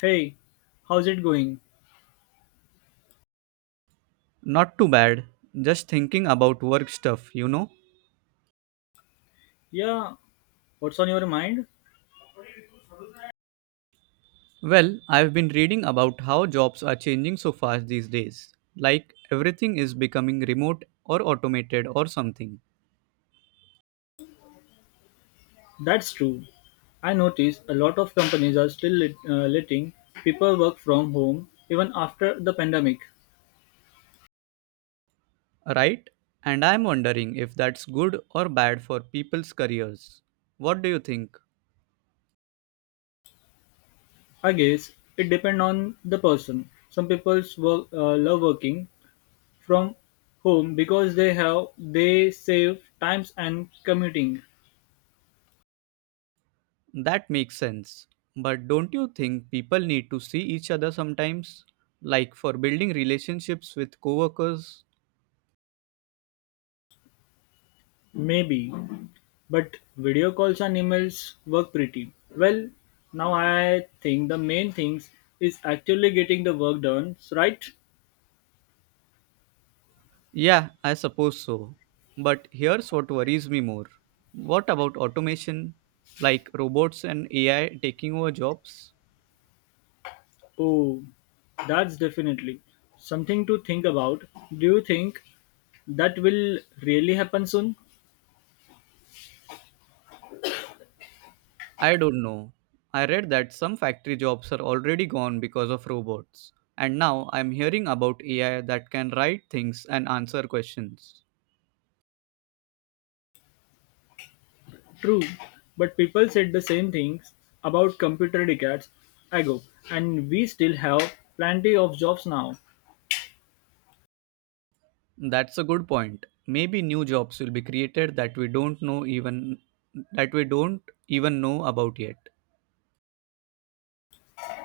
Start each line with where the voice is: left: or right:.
left: Hey, how's it going?
right: Not too bad. Just thinking about work stuff, you know?
left: Yeah, what's on your mind?
right: Well, I've been reading about how jobs are changing so fast these days. Like everything is becoming remote or automated or something,
left: That's true. I notice a lot of companies are still letting people work from home even after the pandemic.
right: right? And I'm wondering if that's good or bad for people's careers. What do you think?
left: I guess it depends on the person. Some people love working from home because they save times and commuting.
right: That makes sense. But don't you think people need to see each other sometimes? Like for building relationships with coworkers?
left: Maybe, but video calls and emails work pretty well. Now I think the main things is actually getting the work done, right?
right: Yeah, I suppose so. But here's what worries me more. What about automation, like robots and AI taking over jobs?
left: Oh, that's definitely something to think about. Do you think that will really happen soon?
right: I don't know. I read that some factory jobs are already gone because of robots. And now I'm hearing about AI that can write things and answer questions.
left: True, but people said the same things about computer decades ago, and we still have plenty of jobs now.
right: That's a good point. Maybe new jobs will be created that we don't even know about yet.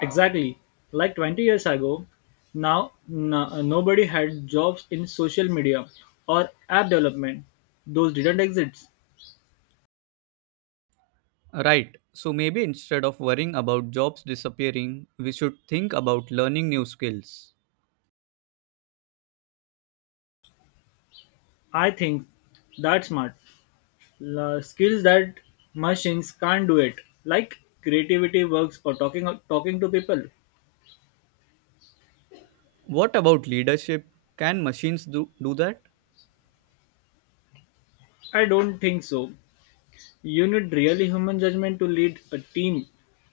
left: Exactly. Like 20 years ago, now no, nobody had jobs in social media or app development. Those didn't exist.
right: Right. So maybe instead of worrying about jobs disappearing, we should think about learning new skills.
left: I think that's smart. Skills that machines can't do it, like creativity works or talking to people.
right: What about leadership? Can machines do that?
left: I don't think so. You need really human judgment to lead a team,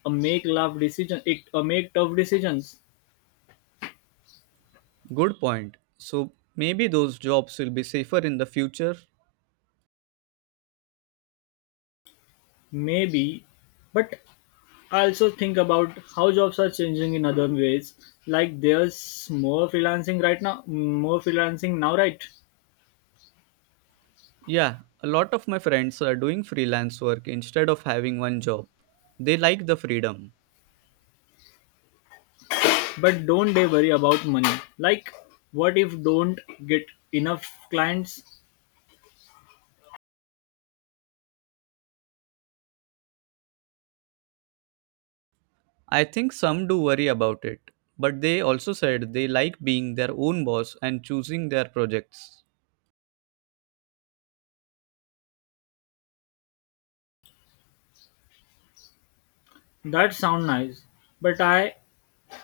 left: a make love decision, a make tough decisions.
right: Good point. So maybe those jobs will be safer in the future.
left: Maybe, but I also think about how jobs are changing in other ways. Like there's more freelancing right now, more freelancing now, right?
right: Yeah, a lot of my friends are doing freelance work instead of having one job. They like the freedom.
left: But don't they worry about money? Like, what if don't get enough clients?
right: I think some do worry about it, but they also said they like being their own boss and choosing their projects.
left: That sound nice, but I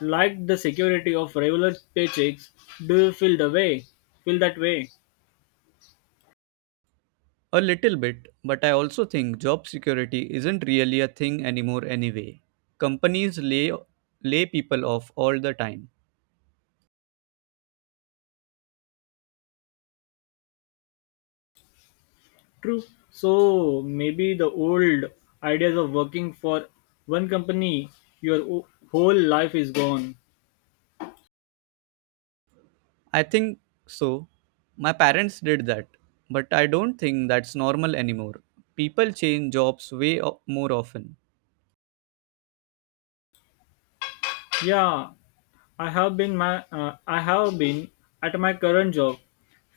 left: like the security of regular paychecks. Do you feel the way? Feel that way?
right: A little bit, but I also think job security isn't really a thing anymore anyway. Companies lay people off all the time.
left: True. So maybe the old ideas of working for one company your whole life is gone.
right: I think so. My parents did that, but I don't think that's normal anymore. People change jobs more often.
left: Yeah, I have been at my current job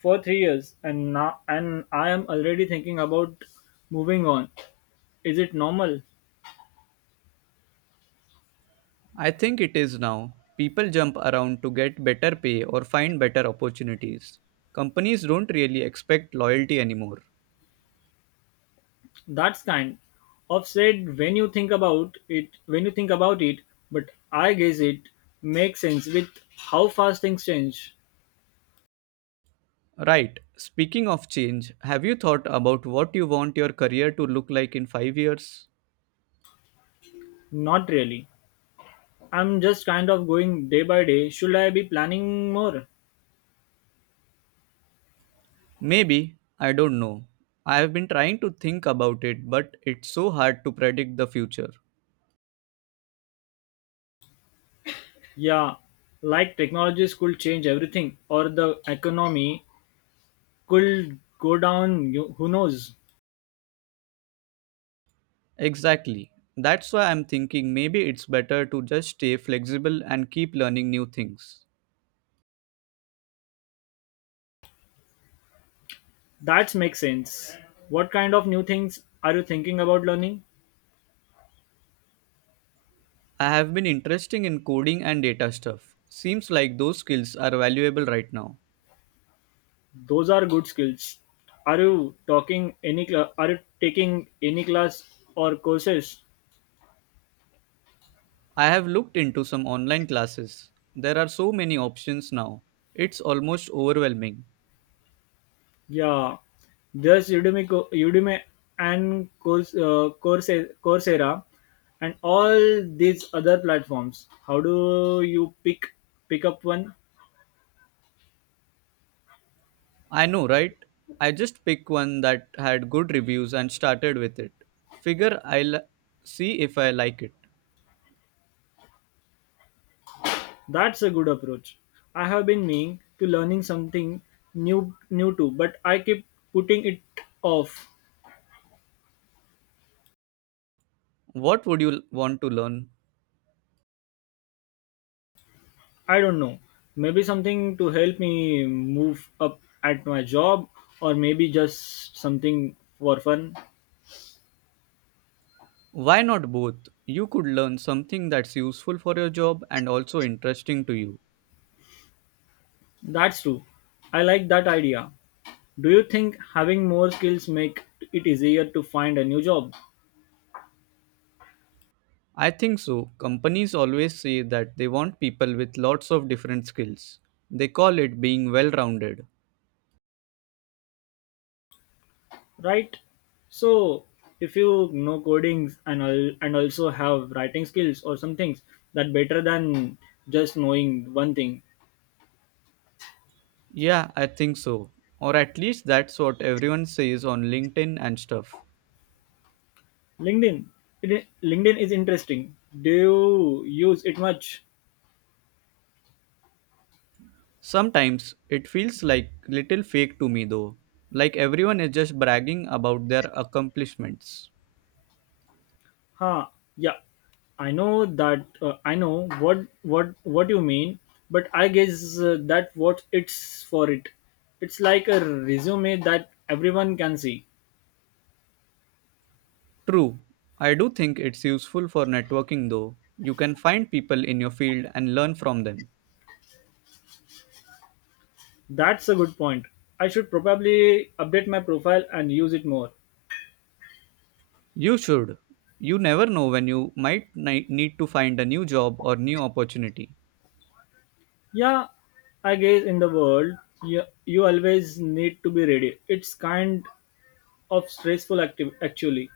left: for 3 years and now and I am already thinking about moving on. Is it normal?
right: I think it is now. People jump around to get better pay or find better opportunities. Companies don't really expect loyalty anymore.
left: That's kind of said when you think about it when you think about it, but I guess it makes sense with how fast things change.
right: Right. Speaking of change, have you thought about what you want your career to look like in 5 years?
left: Not really. I'm just kind of going day by day. Should I be planning more?
right: Maybe, I don't know. I have been trying to think about it, but it's so hard to predict the future.
left: Yeah, like technologies could change everything, or the economy could go down, who knows?
right: Exactly. That's why I'm thinking maybe it's better to just stay flexible and keep learning new things.
left: That makes sense. What kind of new things are you thinking about learning?
right: I have been interested in coding and data stuff. Seems like those skills are valuable right now.
left: Those are good skills. Are you are you taking any class or courses?
right: I have looked into some online classes. There are so many options now. It's almost overwhelming.
left: Yeah, there's Udemy and Coursera and all these other platforms. How do you pick up one?
right: I know, right? I just picked one that had good reviews and started with it. Figure I'll see if I like it.
left: That's a good approach. I have been meaning to learning something new too, but I keep putting it off.
right: What would you want to learn?
left: I don't know. Maybe something to help me move up at my job or maybe just something for fun.
right: Why not both? You could learn something that's useful for your job and also interesting to you.
left: That's true. I like that idea. Do you think having more skills make it easier to find a new job?
right: I think so. Companies always say that they want people with lots of different skills. They call it being well rounded.
left: Right. So if you know codings and and also have writing skills or some things, that better than just knowing one thing.
right: Yeah, I think so. Or at least that's what everyone says on LinkedIn and stuff.
left: LinkedIn. LinkedIn is interesting. Do you use it much?
right: Sometimes it feels like little fake to me though. Like everyone is just bragging about their accomplishments.
left: Huh. Yeah, I know what you mean, but I guess that what it's for. It's like a resume that everyone can see.
right: True, I do think it's useful for networking though. You can find people in your field and learn from them.
left: That's a good point. I should probably update my profile and use it more.
right: You should. You never know when you might need to find a new job or new opportunity.
left: Yeah, I guess in the world, you always need to be ready. It's kind of stressful active actually.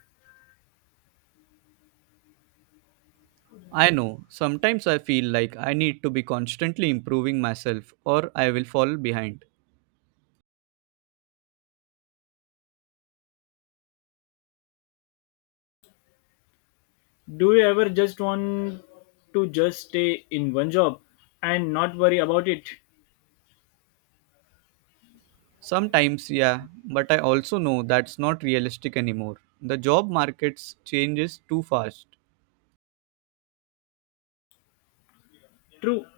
right: I know, sometimes I feel like I need to be constantly improving myself or I will fall behind.
left: Do you ever just want to just stay in one job and not worry about it?
right: Sometimes, yeah, but I also know that's not realistic anymore. The job markets changes too fast.
left: True.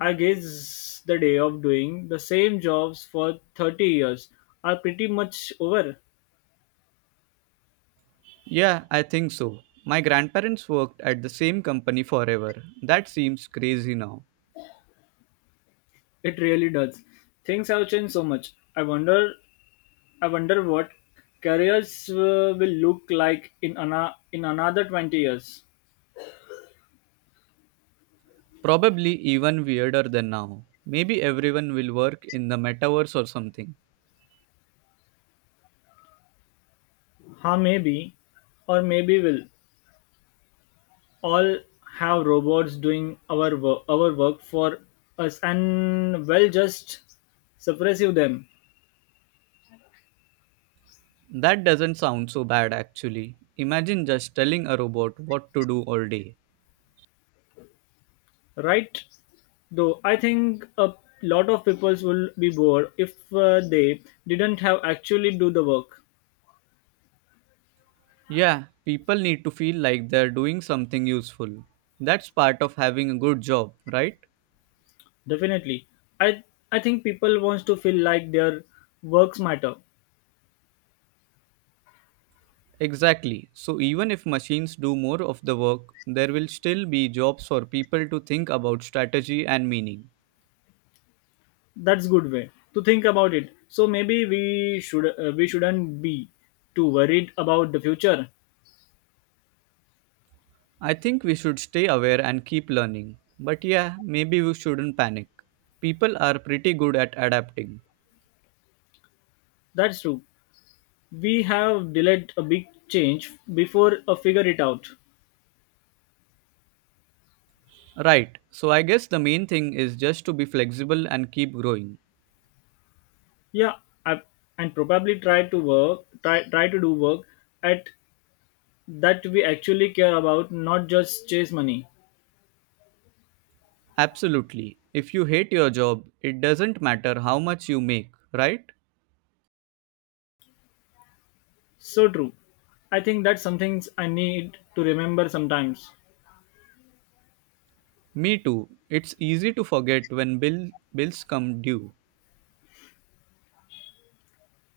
left: I guess the day of doing the same jobs for 30 years are pretty much over.
right: Yeah, I think so. My grandparents worked at the same company forever. That seems crazy now.
left: It really does. Things have changed so much. I wonder what careers will look like in in another 20 years.
right: Probably even weirder than now. Maybe everyone will work in the metaverse or something.
left: How maybe, or maybe we'll all have robots doing our work for us, and well, just suppressive them,
right: That doesn't sound so bad actually. Imagine just telling a robot what to do all day.
left: right? Though I think a lot of people will be bored if they didn't have actually do the work.
right: Yeah, people need to feel like they're doing something useful. That's part of having a good job, right?
left: Definitely, I I think people wants to feel like their works matter.
right: Exactly. So, even if machines do more of the work, there will still be jobs for people to think about strategy and meaning.
left: That's good way to think about it, so maybe we shouldn't be too worried about the future.
right: I think we should stay aware and keep learning. But yeah, maybe we shouldn't panic. People are pretty good at adapting.
left: That's true, we have delayed a big change before, figure it out.
right: Right, so I guess the main thing is just to be flexible and keep growing.
left: Yeah, I, and probably try to do work at that we actually care about, not just chase money.
right: Absolutely. If you hate your job, it doesn't matter how much you make, right?
left: So true. I think that's something I need to remember sometimes.
right: Me too. It's easy to forget when bills come due.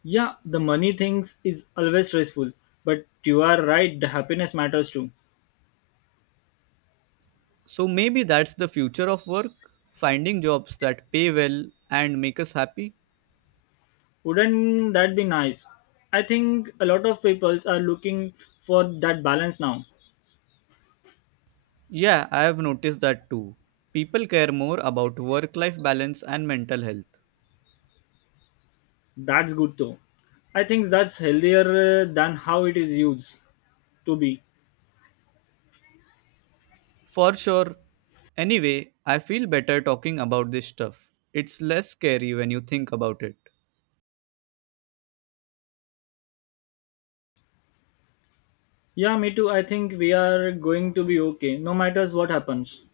left: Yeah, the money things is always stressful, but you are right, the happiness matters too.
right: So maybe that's the future of work, finding jobs that pay well and make us happy.
left: Wouldn't that be nice? I think a lot of people are looking for that balance now.
right: Yeah, I have noticed that too. People care more about work life balance and mental health.
left: That's good though. I think that's healthier than how it is used to be.
right: For sure. Anyway, I feel better talking about this stuff. It's less scary when you think about it.
left: Yeah, me too. I think we are going to be okay, no matters what happens.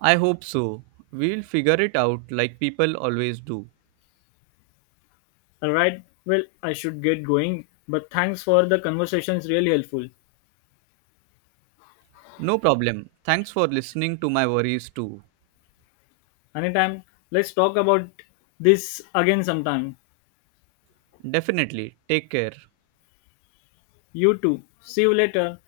right: I hope so. We'll figure it out like people always do.
left: Alright, well, I should get going, but thanks for the conversation, it's really helpful.
right: No problem. Thanks for listening to my worries too.
left: Anytime, let's talk about this again sometime.
right: Definitely. Take care.
left: You too. See you later.